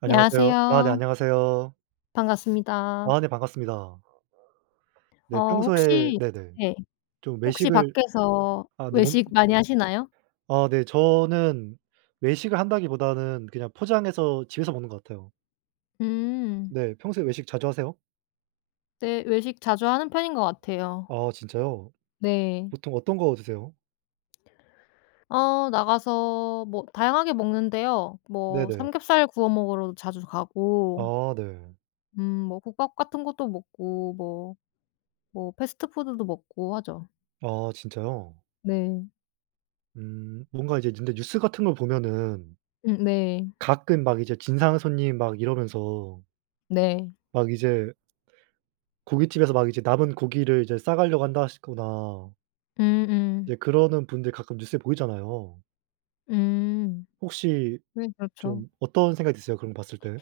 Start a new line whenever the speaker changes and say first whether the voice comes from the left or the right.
right: 안녕하세요? 아 네.
left: 안녕하세요?
right: 안녕하세요?
left: 반갑습니다.
right: 아 네. 반갑습니다. 네.
left: 어
right: 평소에
left: 혹시
right: 네네.
left: 네.
right: 좀
left: 혹시
right: 외식을
left: 밖에서
right: 아 네.
left: 외식
right: [unintelligible]
left: 많이 하시나요?
right: 아 네. 저는 외식을 한다기보다는 그냥 포장해서 집에서 먹는 것 같아요.
left: 음.
right: 네. 평소에 외식 자주 하세요?
left: 네. 외식 자주 하는 편인 것 같아요.
right: 아 진짜요?
left: 네.
right: 보통 어떤 거 드세요?
left: 어. 나가서 뭐 다양하게 먹는데요. 뭐
right: 네네.
left: 삼겹살 구워 먹으러도 자주 가고
right: 아. 네.
left: 음 뭐 국밥 같은 것도 먹고 뭐, 뭐 패스트푸드도 먹고 하죠.
right: 아 진짜요?
left: 네.
right: 음. 뭔가 이제 근데 뉴스 같은 걸 보면은
left: 음 네.
right: 가끔 막 이제 진상 손님 막 이러면서
left: 네.
right: 막 이제 고깃집에서 막 이제 남은 고기를 이제 싸 가려고 한다 하시거나
left: 음 음.
right: 이제 그러는 분들 가끔 뉴스에 보이잖아요.
left: 음.
right: 혹시
left: 네. 그렇죠.
right: 좀 어떤 생각이 드세요 그런 거 봤을 때?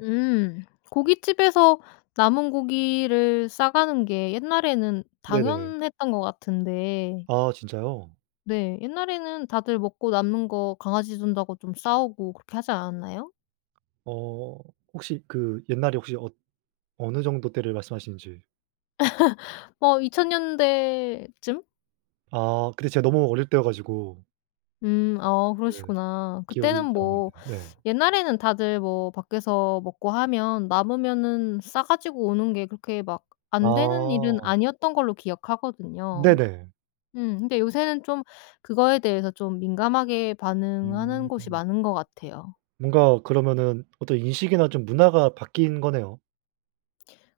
left: 음. 고깃집에서 남은 고기를 싸 가는 게 옛날에는
right: 네네.
left: 당연했던 거 같은데.
right: 아 진짜요?
left: 네. 옛날에는 다들 먹고 남는 거 강아지 준다고 좀 싸 오고 그렇게 하지 않았나요?
right: 어. 혹시 그 옛날에 혹시 엇 어느 정도 때를 말씀하시는지?
left: 어 2000 년대쯤?
right: 아. 그때 제가 너무 어릴 때여 가지고.
left: 음. 어
right: 네.
left: 그러시구나.
right: 기억이
left: 그때는
right: 잘 안
left: 뭐
right: 나네요. 네.
left: 옛날에는 다들 뭐 밖에서 먹고 하면 남으면은 싸 가지고 오는 게 그렇게 막 안 되는 일은
right: 아.
left: 아니었던 걸로 기억하거든요.
right: 네네.
left: 음. 근데 요새는 좀 그거에 대해서 좀 민감하게 반응하는 곳이
right: 음.
left: 많은 것 같아요.
right: 뭔가 그러면은 어떤 인식이나 좀 문화가 바뀐 거네요.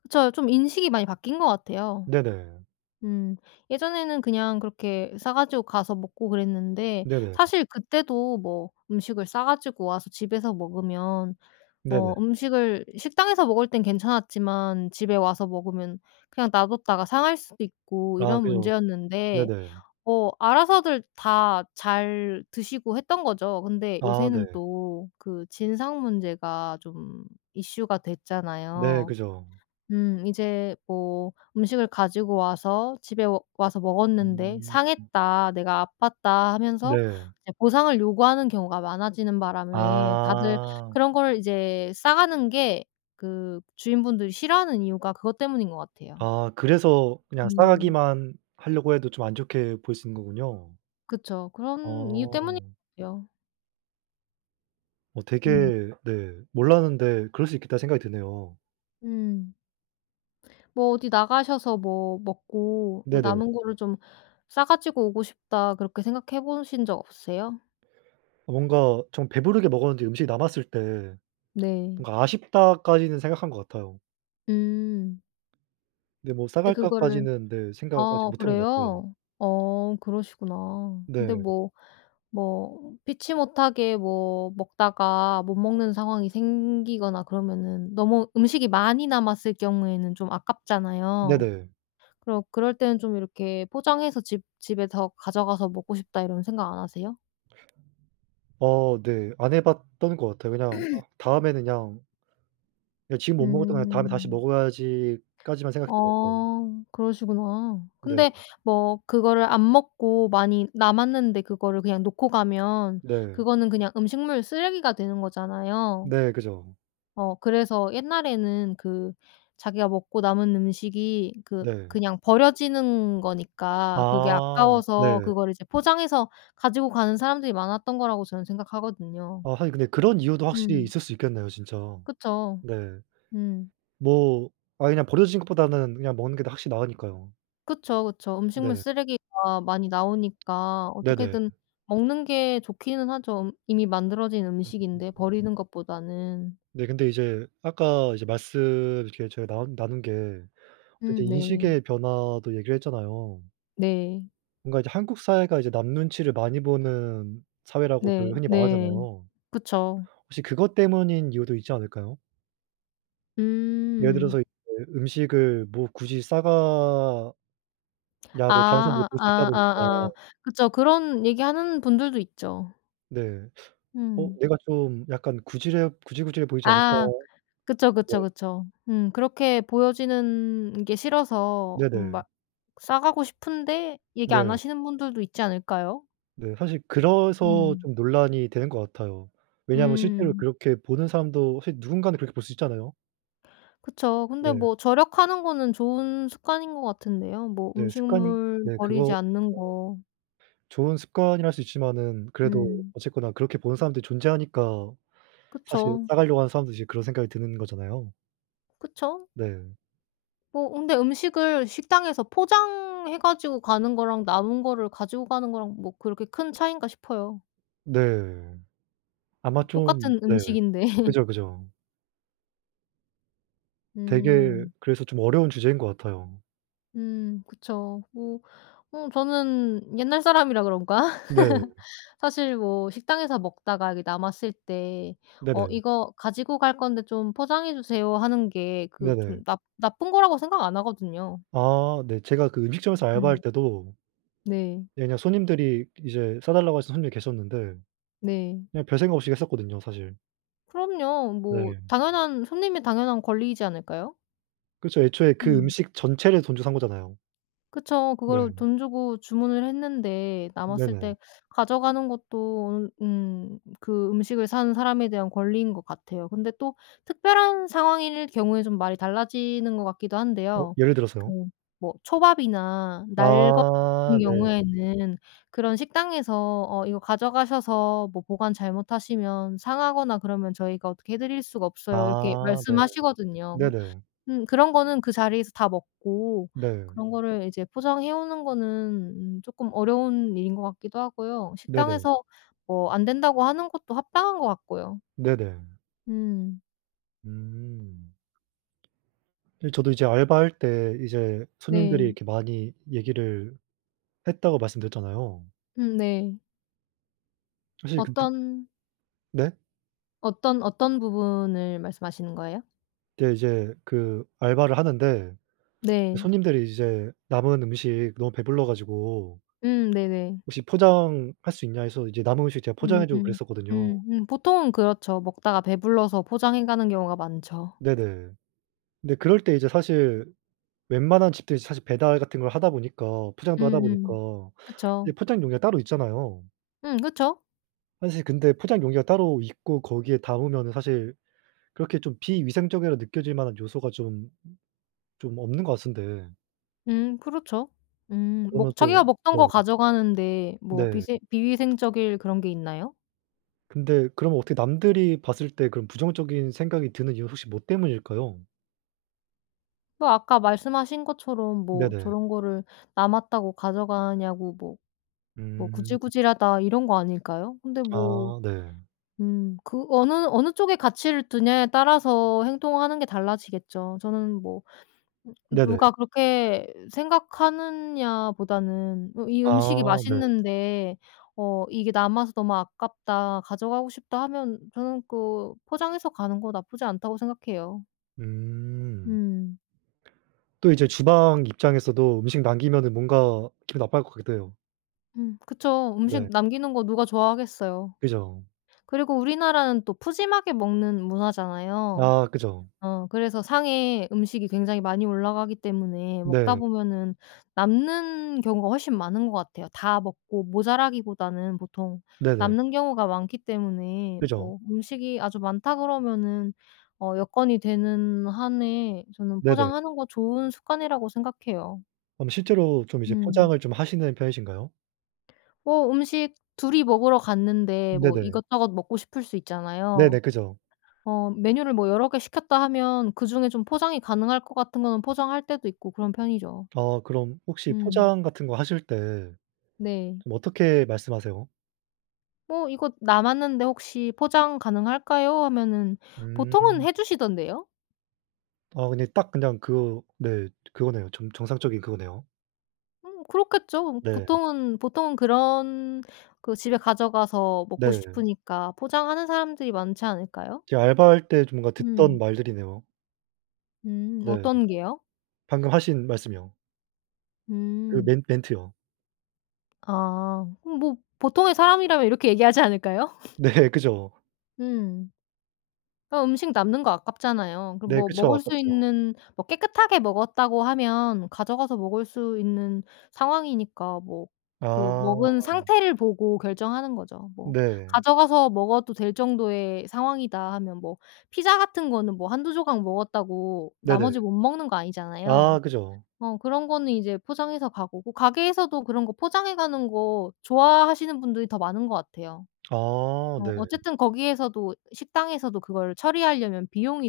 left: 그쵸. 좀 인식이 많이 바뀐 것 같아요.
right: 네네.
left: 음. 예전에는 그냥 그렇게 싸 가지고 가서 먹고 그랬는데
right: 네네.
left: 사실 그때도 뭐 음식을 싸 가지고 와서 집에서 먹으면
right: 네네.
left: 어 음식을 식당에서 먹을 땐 괜찮았지만 집에 와서 먹으면 그냥 놔뒀다가 상할 수도 있고
right: 아
left: 이런
right: 그죠.
left: 문제였는데
right: 네네.
left: 어 알아서들 다 잘 드시고 했던 거죠. 근데
right: 아
left: 요새는
right: 네.
left: 또 그 진상 문제가 좀 이슈가
right: 네.
left: 됐잖아요.
right: 그죠.
left: 음. 이제 뭐 "음식을 가지고 와서 집에 오 와서 먹었는데
right: 음. 음.
left: 상했다. 내가 아팠다." 하면서
right: 네.
left: 이제 보상을 요구하는 경우가 많아지는 바람에 다들
right: 아.
left: 그런 걸 이제 싸 가는 게 그 주인분들이 싫어하는 이유가 그것 때문인 것 같아요.
right: 아. 그래서 그냥 싸
left: 음.
right: 가기만 하려고 해도 좀 안 좋게 볼 수 있는 거군요.
left: 그쵸. 그런 이유 때문인
right: 어.
left: 요.
right: 어
left: 음.
right: 되게 네. 몰랐는데 그럴 수 있겠다는 생각이 드네요.
left: 음. 뭐 어디 나가셔서 뭐 먹고 뭐
right: 네네.
left: '남은 거를 좀 싸 가지고 오고 싶다.' 그렇게 생각해 보신 적 없으세요?
right: 뭔가 좀 배부르게 먹었는데 음식이 남았을 때
left: 네.
right: 뭔가 '아쉽다.'까지는 생각한 것 같아요.
left: 음.
right: 근데 뭐
left: 근데 그거를
right: '싸갈까?'까지는 네. 생각 아직
left: 아
right: 못 해 본 것 같아요.
left: 그래요? 어 그러시구나. 근데
right: 네.
left: 뭐, 뭐 피치 못하게 뭐 먹다가 못 먹는 상황이 생기거나 그러면은 너무 음식이 많이 남았을 경우에는 좀 아깝잖아요.
right: 네네.
left: 그럼 그럴 때는 좀 이렇게 '포장해서 집 집에 더 가져가서 먹고 싶다.' 이런 생각 안 하세요?
right: 어 네. 안 해 봤던 것 같아요. 그냥 아 다음에는 그냥 예. '지금 못 먹었던 거 그냥 다음에 다시
left: 음.
right: 먹어야지.'까지만 생각했던 것 같아요.
left: 아 그러시구나.
right: 네.
left: 근데 뭐 그거를 안 먹고 많이 남았는데 그거를 그냥 놓고 가면
right: 네.
left: 그거는 그냥 음식물 쓰레기가 되는 거잖아요.
right: 네. 그죠.
left: 어 그래서 옛날에는 그 자기가 먹고 남은 음식이 그
right: 네.
left: 그냥 버려지는 거니까 그게
right: 아
left: 아까워서
right: 네.
left: 그거를 이제 포장해서 가지고 가는 사람들이 많았던 거라고 저는 생각하거든요.
right: 아 하긴 근데 그런 이유도 확실히
left: 음.
right: 있을 수 있겠네요 진짜.
left: 그쵸.
right: 네.
left: 음.
right: 뭐 아예 그냥 버려지는 것보다는 그냥 먹는 게 더 확실히 나으니까요.
left: 그쵸, 그쵸. 음식물
right: 네.
left: 쓰레기가 많이 나오니까
right: 네네.
left: 어떻게든 먹는 게 좋기는 하죠. 음 이미 만들어진
right: 음음음.
left: 음식인데 버리는 것보다는.
right: 네. 근데 이제 아까 이제 말씀 이렇게 저희 나온 나눈 게 어떤
left: 음
right: 이제
left: 네.
right: 인식의 변화도 얘기를 했잖아요.
left: 네.
right: 뭔가 이제 한국 사회가 이제 남 눈치를 많이 보는
left: 네.
right: 사회라고들 흔히
left: 네.
right: 말하잖아요.
left: 그쵸.
right: 혹시 그것 때문인 이유도 있지 않을까요? 예를 들어서
left: 음.
right: 으 음식을 뭐 굳이 싸가 냐고 다른 사람들이
left: 아.
right: 볼 수 있다
left: 아 아
right: 보니까
left: 아 그쵸. 그런 얘기하는 분들도 있죠.
right: 네. '어
left: 음.
right: 내가 좀 약간 구질해 구질구질해 보이지 않을까?'
left: 아. 그쵸,
right: 네.
left: 그쵸, 그쵸. 음. 그렇게 보여지는 게 싫어서 음
right: 네네.
left: 막 싸가고 싶은데 얘기 안
right: 네.
left: 하시는 분들도 있지 않을까요?
right: 네. 사실 그래서
left: 음.
right: 좀 논란이 되는 것 같아요. 왜냐하면 실제로
left: 음.
right: 그렇게 보는 사람도 사실 누군가는 그렇게 볼 수 있잖아요.
left: 그쵸. 근데
right: 네.
left: 뭐 절약하는 거는 좋은 습관인 것 같은데요. 뭐
right: 네. 습관
left: 음식물
right: 네
left: 버리지
right: 그거
left: 않는 거.
right: 네. 좋은 습관이라 할 수 있지만은 그래도
left: 음.
right: 어쨌거나 그렇게 보는 사람들이 존재하니까.사실
left: 그쵸.
right: 싸가려고 하는 사람들도 이제 그런 생각이 드는 거잖아요.
left: 그쵸.
right: 네.
left: 뭐 근데 음식을 식당에서 포장해 가지고 가는 거랑 남은 거를 가지고 가는 거랑 뭐 그렇게 큰 차이인가 싶어요.
right: 네. 아마 좀
left: 똑같은
right: 네.
left: 음식인데.
right: 그죠, 그죠. 되게
left: 음.
right: 그래서 좀 어려운 주제인 것 같아요.
left: 음 그쵸. 뭐 어 저는 옛날 사람이라 그런가?
right: 네.
left: 사실 뭐 식당에서 먹다가 이게 남았을 때 "어
right: 네네.
left: 이거 가지고 갈 건데 좀 포장해 주세요." 하는 게 그
right: 네네.
left: 좀 나 나쁜 거라고 생각 안 하거든요.
right: 아 네. 제가 그 음식점에서 알바할
left: 음.
right: 때도
left: 네.
right: 예 그냥 손님들이 이제 싸 달라고 하시는 손님이 계셨는데
left: 네.
right: 그냥 별 생각 없이 했었거든요 사실.
left: 그럼요. 뭐
right: 네.
left: 당연한, 손님의 당연한 권리이지 않을까요?
right: 그렇쵸. 애초에 그
left: 음.
right: 음식 전체를 돈 주고 산 거잖아요.
left: 그쵸. 그거를
right: 네.
left: 돈 주고 주문을 했는데 남았을
right: 네네.
left: 때 가져가는 것도 으 음 그 음식을 산 사람에 대한 권리인 것 같아요. 근데 또 특별한 상황일 경우에 좀 말이 달라지는 것 같기도
right: 어.
left: 한데요.
right: 예를 들어서요?
left: 그 뭐 초밥이나 날 것 같은
right: 아 네.
left: 경우에는 그런 식당에서 "어 이거 가져가셔서 뭐 보관 잘못하시면 상하거나 그러면 저희가 어떻게 해 드릴 수가 없어요." 이렇게
right: 아 네.
left: 말씀하시거든요. 그런
right: 네네.
left: 음 그런 거는 그 자리에서 다 먹고
right: 네.
left: 그런 거를 이제 포장해 오는 거는 음 쪼끔 어려운 일인 것 같기도 하고요.
right: 네네.
left: 식당에서 뭐 안 된다고 하는 것도 합당한 것 같고요.
right: 네네.
left: 음.
right: 음. 이제 저도 이제 알바할 때 이제 손님들이
left: 네.
right: 이렇게 많이 얘기를 했다고 말씀드렸잖아요.
left: 음 네.
right: 사실 근드
left: 어떤
right: 네?
left: 어떤, 어떤 부분을 말씀하시는 거예요?
right: 근데 이제 그 알바를 하는데
left: 네.
right: 손님들이 이제 남은 음식 너무 배불러 가지고
left: 음 네네.
right: "혹시 포장할 수 있냐?" 해서 이제 남은 음식 제가 포장해 주고
left: 음음.
right: 그랬었거든요.
left: 음음. 보통은 그렇죠. 먹다가 배불러서 포장해 가는 경우가 많죠.
right: 네네. 근데 그럴 때 이제 사실 웬만한 집들이 사실 배달 같은 걸 하다 보니까 포장도 하다 보니까
left: 음음.
right: 이제
left: 그쵸.
right: 포장 용기가 따로 있잖아요.
left: 음 그쵸.
right: 사실 근데 포장 용기가 따로 있고 거기에 담으면은 사실 그렇게 좀 비위생적이라 느껴질 만한 요소가 좀 좀 없는 것 같은데
left: 음 그렇죠. 음
right: 그러면
left: 먹
right: 또
left: 자기가 먹던
right: 네.
left: 거 가져가는데 뭐
right: 네.
left: 비생 비위생적일 그런 게 있나요?
right: 근데 그럼 어떻게 남들이 봤을 때 그런 부정적인 생각이 드는 이유 혹시 뭐 때문일까요?
left: 뭐 아까 말씀하신 것처럼 뭐
right: 네네.
left: 저런 거를 남았다고 가져가냐고 뭐, 뭐
right: 음.
left: '구질구질하다.' 이런 거 아닐까요? 근데 뭐.
right: 아. 네.
left: 음. 그 어느, 어느 쪽에 가치를 두냐에 따라서 행동하는 게 달라지겠죠. 저는 뭐 음
right: 네네.
left: 누가 그렇게 생각하느냐보다는 으 이 음식이
right: 아. 네.
left: 맛있는데 어 '이게 남아서 너무 아깝다. 가져가고 싶다.' 하면 저는 그 포장해서 가는 거 나쁘지 않다고 생각해요.
right: 음.
left: 음.
right: 또 이제 주방 입장에서도 음식 남기면은 뭔가 기분 나빠할 것 같기도 해요.
left: 음 그쵸. 음식
right: 네.
left: 남기는 거 누가 좋아하겠어요?
right: 그죠.
left: 그리고 우리나라는 또 푸짐하게 먹는 문화잖아요.
right: 아. 그죠.
left: 어 그래서 상에 음식이 굉장히 많이 올라가기 때문에 먹다
right: 네.
left: 보면은 남는 경우가 훨씬 많은 것 같아요. 다 먹고 모자라기보다는 보통
right: 네네.
left: 남는 경우가 많기 때문에
right: 그죠.
left: 뭐 음식이 아주 많다 그러면은 어 여건이 되는 한에 저는
right: 네네.
left: 포장하는 거 좋은 습관이라고 생각해요.
right: 그럼 실제로 좀 이제
left: 음.
right: 포장을 좀 하시는 편이신가요?
left: 뭐 음식 둘이 먹으러 갔는데 뭐
right: 네네.
left: 이것저것 먹고 싶을 수
right: 네네.
left: 있잖아요.
right: 그죠.
left: 어 메뉴를 뭐 여러 개 시켰다 하면 그중에 좀 포장이 가능할 것 같은 거는 포장할 때도 있고 그런 편이죠.
right: 아 그럼 혹시
left: 음.
right: 포장 같은 거 하실 때
left: 네.
right: 좀 어떻게 말씀하세요?
left: 뭐 "이것 남았는데 혹시 포장 가능할까요?" 하면은 보통은
right: 음.
left: 해 주시던데요?
right: 아 근데 딱 그냥 그거 네 그거네요. 정 정상적인 그거네요.
left: 음 그렇겠죠.
right: 네.
left: 보통은, 보통은 그런 그 집에 가져가서 먹고
right: 네.
left: 싶으니까 포장하는 사람들이 많지 않을까요?
right: 제가 알바할 때 좀 뭔가 듣던
left: 음.
right: 말들이네요.
left: 음
right: 네.
left: 어떤 게요?
right: 방금 하신 말씀이요. 그
left: 음.
right: 멘 멘트요.
left: 아. 그럼 뭐 보통의 사람이라면 이렇게 얘기하지 않을까요?
right: 네. 그죠.
left: 음. 아 음식 남는 거 아깝잖아요. 그
right: 네.
left: 뭐
right: 그쵸.
left: 먹을 수
right: 아깝죠.
left: 있는 뭐 깨끗하게 먹었다고 하면 가져가서 먹을 수 있는 상황이니까 뭐 그
right: 아.
left: 먹은 상태를 보고 결정하는 거죠. 뭐
right: 네.
left: '가져가서 먹어도 될 정도의 상황이다.' 하면 뭐 피자 같은 거는 뭐 1-2 조각 먹었다고 나머지
right: 네네.
left: 못 먹는 거 아니잖아요.
right: 아 그죠.
left: 어 그런 거는 이제 포장해서 가 보고. 가게에서도 그런 거 포장해 가는 거 좋아하시는 분들이 더 많은 것 같아요.
right: 아
left: 어
right: 네.
left: 어쨌든 거기에서도, 식당에서도 그걸 처리하려면 비용이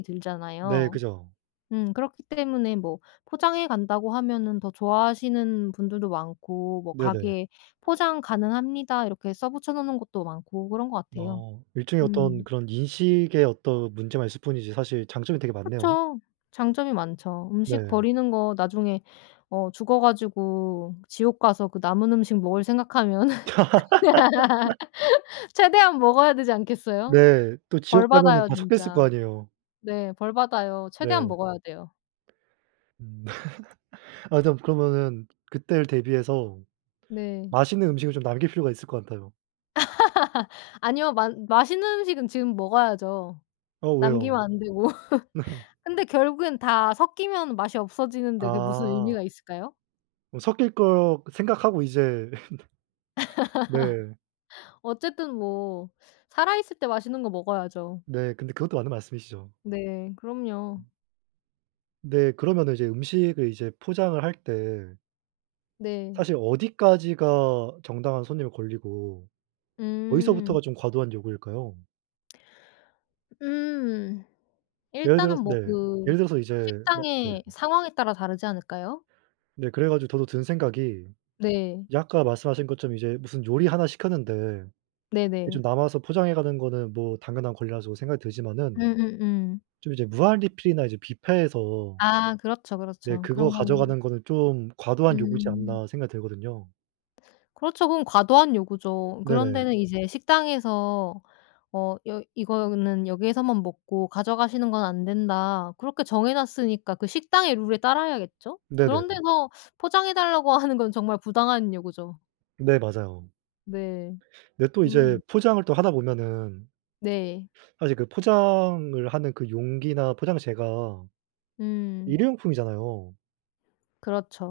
right: 네.
left: 들잖아요.
right: 그죠.
left: 음 그렇기 때문에 뭐 포장해 간다고 하면은 더 좋아하시는 분들도 많고 뭐
right: 네네.
left: 가게 "포장 가능합니다." 이렇게 써 붙여 놓는 곳도 많고 그런 것 같아요.
right: 어. 일종의 어떤
left: 음.
right: 그런 인식의 어떤 문제만 있을 뿐이지 사실 장점이 되게 많네요.
left: 그쵸. 장점이 많죠. 음식
right: 네.
left: 버리는 거 나중에 어 죽어 가지고 지옥 가서 그 남은 음식 먹을 생각하면 최대한 먹어야 되지 않겠어요?
right: 네. 또
left: 벌
right: 지옥 가면은
left: 받아요
right: 다 섞여 있을 거
left: 진짜.
right: 아니에요.
left: 네. 벌 받아요. 최대한
right: 네.
left: 먹어야 돼요.
right: 음. 아 일단 그러면은 그때를 대비해서
left: 네.
right: 맛있는 음식을 좀 남길 필요가 있을 것 같아요.
left: 아니요. 맛 맛있는 음식은 지금 먹어야죠.
right: 어 왜요?
left: 남기면 안 되고.
right: 네.
left: 근데 결국엔 다 섞이면 맛이 없어지는데 그게 무슨 의미가
right: 아.
left: 있을까요?
right: 뭐 섞일 것 생각하고 이제. 네.
left: 어쨌든 뭐 살아 있을 때 맛있는 거 먹어야죠.
right: 네. 근데 그것도 맞는 말씀이시죠.
left: 네. 그럼요.
right: 음. 네. 그러면은 이제 음식을 이제 포장을 할 때
left: 네.
right: 사실 어디까지가 정당한 손님의 권리고
left: 음.
right: 어디서부터가 좀 과도한 요구일까요?
left: 음.
right: 예를
left: 일단은
right: 들어서
left: 뭐
right: 네.
left: 그
right: 예를 들어서 이제 막 네.
left: 식당의 상황에 따라 다르지 않을까요?
right: 네. 그래 가지고 저도 든 생각이
left: 네.
right: 이제 아까 말씀하신 것처럼 이제 무슨 요리 하나 시켰는데 이게
left: 네네.
right: 좀 남아서 포장해 가는 거는 뭐 당연한 권리라 저도 생각이 들지만은
left: 음음음.
right: 좀 이제 무한리필이나 이제 뷔페에서
left: 아 그렇죠,
right: 네
left: 그렇죠
right: '그거
left: 그런 거는.
right: 가져가는 거는 좀 과도한 요구지
left: 음.
right: 않나?' 생각이 들거든요.
left: 그렇쵸. 그건 과도한 요구죠. 그런
right: 네네.
left: 데는 이제 식당에서 어 여 "이거는 여기에서만 먹고 가져가시는 건 안 된다." 그렇게 정해 놨으니까 그 식당의 룰에 따라야겠죠?
right: 네네.
left: 그런 데서 포장해 달라고 하는 건 정말 부당한 요구죠.
right: 네. 맞아요.
left: 네.
right: 근데 또 이제
left: 음.
right: 포장을 또 하다 보면은
left: 네.
right: 사실 그 포장을 하는 그 용기나 포장재가
left: 음.
right: 1 회용품이잖아요.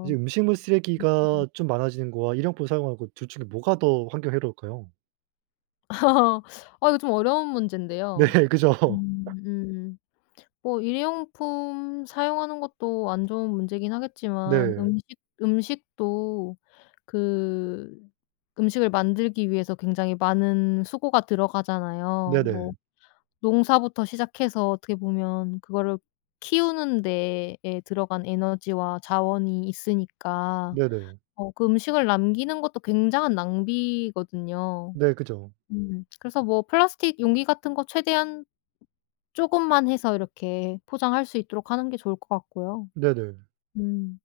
right: 이제 음식물 쓰레기가
left: 음음음.
right: 좀 많아지는 거와 1 회용품 사용하는 거 둘 중에 뭐가 더 환경에 해로울까요?
left: 아 이거 좀 어려운
right: 네
left: 문제인데요.
right: 그죠.
left: 음. 뭐 1 회용품 사용하는 것도 안 좋은 문제이긴 하겠지만
right: 네.
left: 음식, 음식도 그 음식을 만들기 위해서 굉장히 많은 수고가 들어가잖아요. 뭐
right: 네네.
left: 농사부터 시작해서 어떻게 보면 그거를 키우는 데에 들어간 에너지와 자원이 있으니까
right: 네네.
left: 어 그 음식을 남기는 것도 굉장한 낭비거든요.
right: 네. 그죠.
left: 음 그래서 뭐 플라스틱 용기 같은 거 최대한 쪼금만 해서 이렇게 포장할 수 있도록 하는 게 좋을 것 같고요.
right: 네네.
left: 음.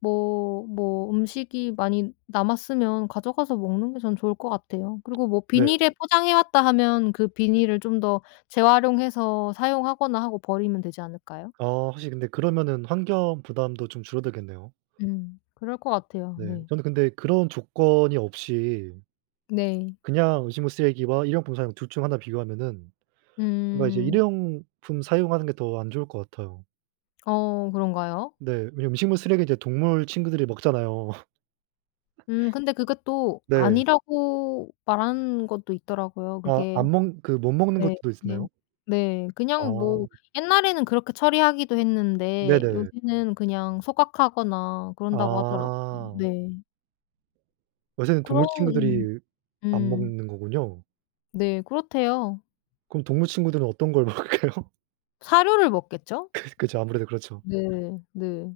left: 뭐. 뭐 음식이 많이 남았으면 가져가서 먹는 게 전 좋을 것 같아요. 그리고 뭐
right: 네.
left: 비닐에 포장해 왔다 하면 그 비닐을 좀 더 재활용해서 사용하거나 하고 버리면 되지 않을까요?
right: 아 확실히 근데 그러면은 환경 부담도 좀 줄어들겠네요.
left: 음. 그럴 것 같아요.
right: 네.
left: 네.
right: 저는 근데 그런 조건이 없이
left: 네.
right: 그냥 음식물 쓰레기와 1 회용품 사용 둘 중 하나 비교하면은 그러니까 이제 1
left: 음.
right: 회용품 사용하는 게 더 안 좋을 것 같아요.
left: 어 그런가요?
right: 네. 왜냐면 음식물 쓰레기 이제 동물 친구들이 먹잖아요.
left: 음. 근데 그게 또
right: 네.
left: 아니라고 말하는 것도 있더라고요
right: 아
left: 그게.
right: 안 먹 그 못 먹는
left: 네.
right: 것들도
left: 네.
right: 있었나요?
left: 네. 그냥
right: 아.
left: 뭐 옛날에는 그렇게 처리하기도 했는데
right: 네네.
left: 요새는 그냥 소각하거나 그런다고 하더라고요.
right: 아.
left: 네.
right: 요새는 동물
left: 그러 음.
right: 친구들이 안
left: 음.
right: 먹는 거군요.
left: 네. 그렇대요.
right: 그럼 동물 친구들은 어떤 걸 먹을까요?
left: 사료를 먹겠죠?
right: 그 그죠. 아무래도 그렇죠.
left: 네. 네.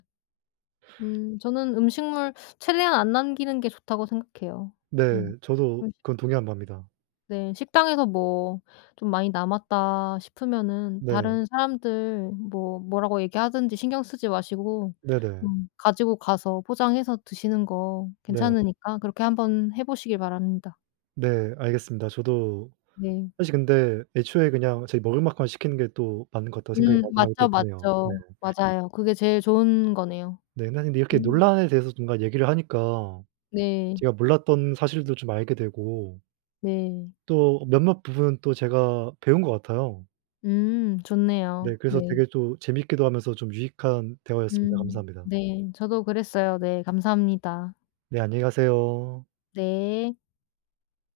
left: 음. 저는 음식물 최대한 안 남기는 게 좋다고 생각해요. 음.
right: 네. 저도
left: 음식
right: 그건 동의하는 바입니다.
left: 네. 식당에서 뭐 '좀 많이 남았다.' 싶으면은
right: 네.
left: 다른 사람들 뭐 뭐라고 얘기하든지 신경 쓰지 마시고
right: 네네.
left: 음 가지고 가서 포장해서 드시는 거
right: 네.
left: 괜찮으니까 그렇게 한번 해 보시길 바랍니다.
right: 네. 알겠습니다. 저도
left: 네.
right: 사실 근데 애초에 그냥 제가 먹을 만큼만 시키는 게 또 맞는 것 같다고 생각이
left: 음.
right: 마지막에 또
left: 맞죠,
right: 드네요. 네.
left: 맞죠. 맞아요. 그게 제일 좋은 거네요.
right: 네. 난인데 이렇게
left: 음.
right: 논란에 대해서 뭔가 얘기를 하니까
left: 네.
right: 제가 몰랐던 사실도 좀 알게 되고
left: 네.
right: 또 몇몇 부분은 또 제가 배운 것 같아요.
left: 음.
right: 네.
left: 좋네요.
right: 그래서
left: 네.
right: 되게 또 재밌기도 하면서 좀 유익한 대화였습니다.
left: 음.
right: 감사합니다.
left: 네. 저도 그랬어요. 네. 감사합니다.
right: 네. 안녕히 가세요.
left: 네.